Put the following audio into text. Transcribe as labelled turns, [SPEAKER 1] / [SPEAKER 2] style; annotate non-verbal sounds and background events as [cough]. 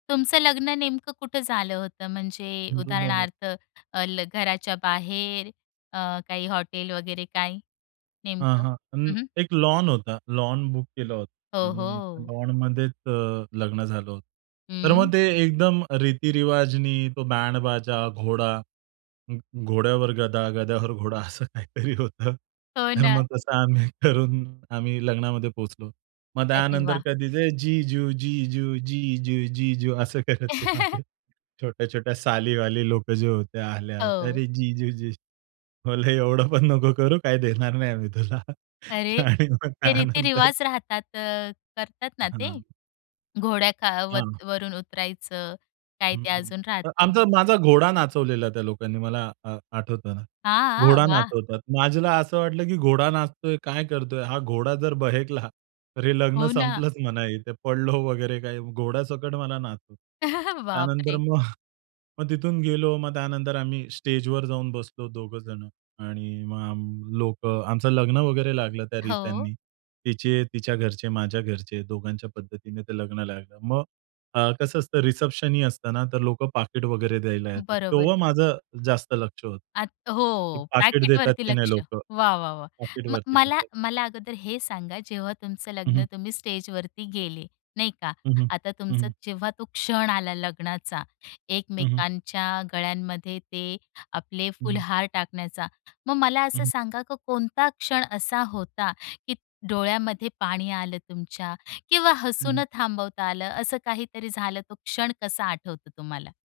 [SPEAKER 1] तुमचं लग्न नेमकं कुठं झालं होतं? म्हणजे
[SPEAKER 2] हीरो बनत.
[SPEAKER 1] उदाहरणार्थ अ, ल घराच्या बाहेर, अ, काही हॉटेल वगैरे, काय
[SPEAKER 2] हां,
[SPEAKER 1] नेमकं?
[SPEAKER 2] हां. अं,
[SPEAKER 1] हं, हं.
[SPEAKER 2] एक लॉन होता. लॉन बुक केला होता
[SPEAKER 1] हो,
[SPEAKER 2] आणि
[SPEAKER 1] हो.
[SPEAKER 2] लॉनमध्येच अ, लग्न झालं होतं. तर मग
[SPEAKER 1] हं.
[SPEAKER 2] ते एकदम रीतिरिवाजनी. तो बँड-बाजा, घोडा, घोड्यावर गदा, गद्यावर घोडा असं काहीतरी होतं.
[SPEAKER 1] हो
[SPEAKER 2] तर मग
[SPEAKER 1] ना.
[SPEAKER 2] तसं आम्ही करून आम्ही लग्नामध्ये पोहोचलो. मग
[SPEAKER 1] अरे
[SPEAKER 2] त्यानंतर
[SPEAKER 1] वाह!
[SPEAKER 2] कधीच जीजू, जीजू, जीजू, जीजू असं करत ते माझे
[SPEAKER 1] [laughs]
[SPEAKER 2] छोट्या-छोट्या सालीवाली लोकं जे होत्या, आल्या. तर
[SPEAKER 1] हो.
[SPEAKER 2] जीजू जी बोललो, एवढं पण नको करू, काही देणार नाही आम्ही तुला
[SPEAKER 1] अरे!
[SPEAKER 2] आणि मग
[SPEAKER 1] ते
[SPEAKER 2] त्यानंतर.
[SPEAKER 1] रीतीरिवाज राहतात, अ, करतात ना ते.
[SPEAKER 2] हां.
[SPEAKER 1] घोड्या खा वर
[SPEAKER 2] हां.
[SPEAKER 1] वरून उतरायचं. काय ते
[SPEAKER 2] हं.
[SPEAKER 1] अजून राहतं.
[SPEAKER 2] आमचा माझा घोडा नाचवलेला त्या लोकांनी. मला अ, आठवतं ना.
[SPEAKER 1] हां,
[SPEAKER 2] घोडा
[SPEAKER 1] वाह!
[SPEAKER 2] नाचवतात. माझ्याला असं वाटलं, की घोडा नाचतोय, काय करतोय. हा घोडा जर बहेकला तर हे लग्न
[SPEAKER 1] हो ना.
[SPEAKER 2] संपलंच म्हणा. इथे पडलो वगैरे, काही घोड्यासकट मला नाचतो.
[SPEAKER 1] [chuckles]
[SPEAKER 2] त्यानंतर
[SPEAKER 1] बापरे!
[SPEAKER 2] मग, मग तिथून गेलो. मग त्यानंतर आम्ही स्टेजवर जाऊन बसलो दोघंजणं आणि मग आम लोकं, आमचं लग्न वगैरे लागलं त्या
[SPEAKER 1] हो.
[SPEAKER 2] रीत्यांनी. तिचे, तिच्या घरचे, माझ्या घरचे, दोघांच्या पद्धतीने ते लग्न लागलं. मग अ, कसं असतं, रिसेप्शनही असतं ना. तर लोकं पाकीट वगैरे द्यायला येतात.
[SPEAKER 1] बरोबर.
[SPEAKER 2] तेव्हा माझं जास्त लक्ष होतं,
[SPEAKER 1] आत
[SPEAKER 2] की
[SPEAKER 1] हो,
[SPEAKER 2] पाकीट देतात
[SPEAKER 1] पॅकेटवरती
[SPEAKER 2] की नाही
[SPEAKER 1] लक्ष.
[SPEAKER 2] लोकं.
[SPEAKER 1] वाह, वाह, वाह. म
[SPEAKER 2] पॉकेटवरती
[SPEAKER 1] मला
[SPEAKER 2] [unintelligible]
[SPEAKER 1] मला अगोदर हे सांगा, जेव्हा तुमचं
[SPEAKER 2] हं, हं.
[SPEAKER 1] लग्न, तुम्ही स्टेजवरती गेले नाही का.
[SPEAKER 2] हं, हं.
[SPEAKER 1] आता
[SPEAKER 2] हं,
[SPEAKER 1] तुमचं
[SPEAKER 2] हं.
[SPEAKER 1] जेव्हा तो क्षण आला, लग्नाचा,
[SPEAKER 2] हं, हं.
[SPEAKER 1] एकमेकांच्या गळ्यांमध्ये ते आपले
[SPEAKER 2] हं, हं.
[SPEAKER 1] फुलहार टाकण्याचा. मग मला
[SPEAKER 2] हं,
[SPEAKER 1] असं
[SPEAKER 2] हं.
[SPEAKER 1] सांगा, की कोणता क्षण असा होता, की डोळ्यामध्ये पाणी आलं तुमच्या किंवा
[SPEAKER 2] हं,
[SPEAKER 1] हसू
[SPEAKER 2] हं.
[SPEAKER 1] न थांबवता आलं. असं काहीतरी झालं. तो क्षण कसा आठवतो तुम्हाला?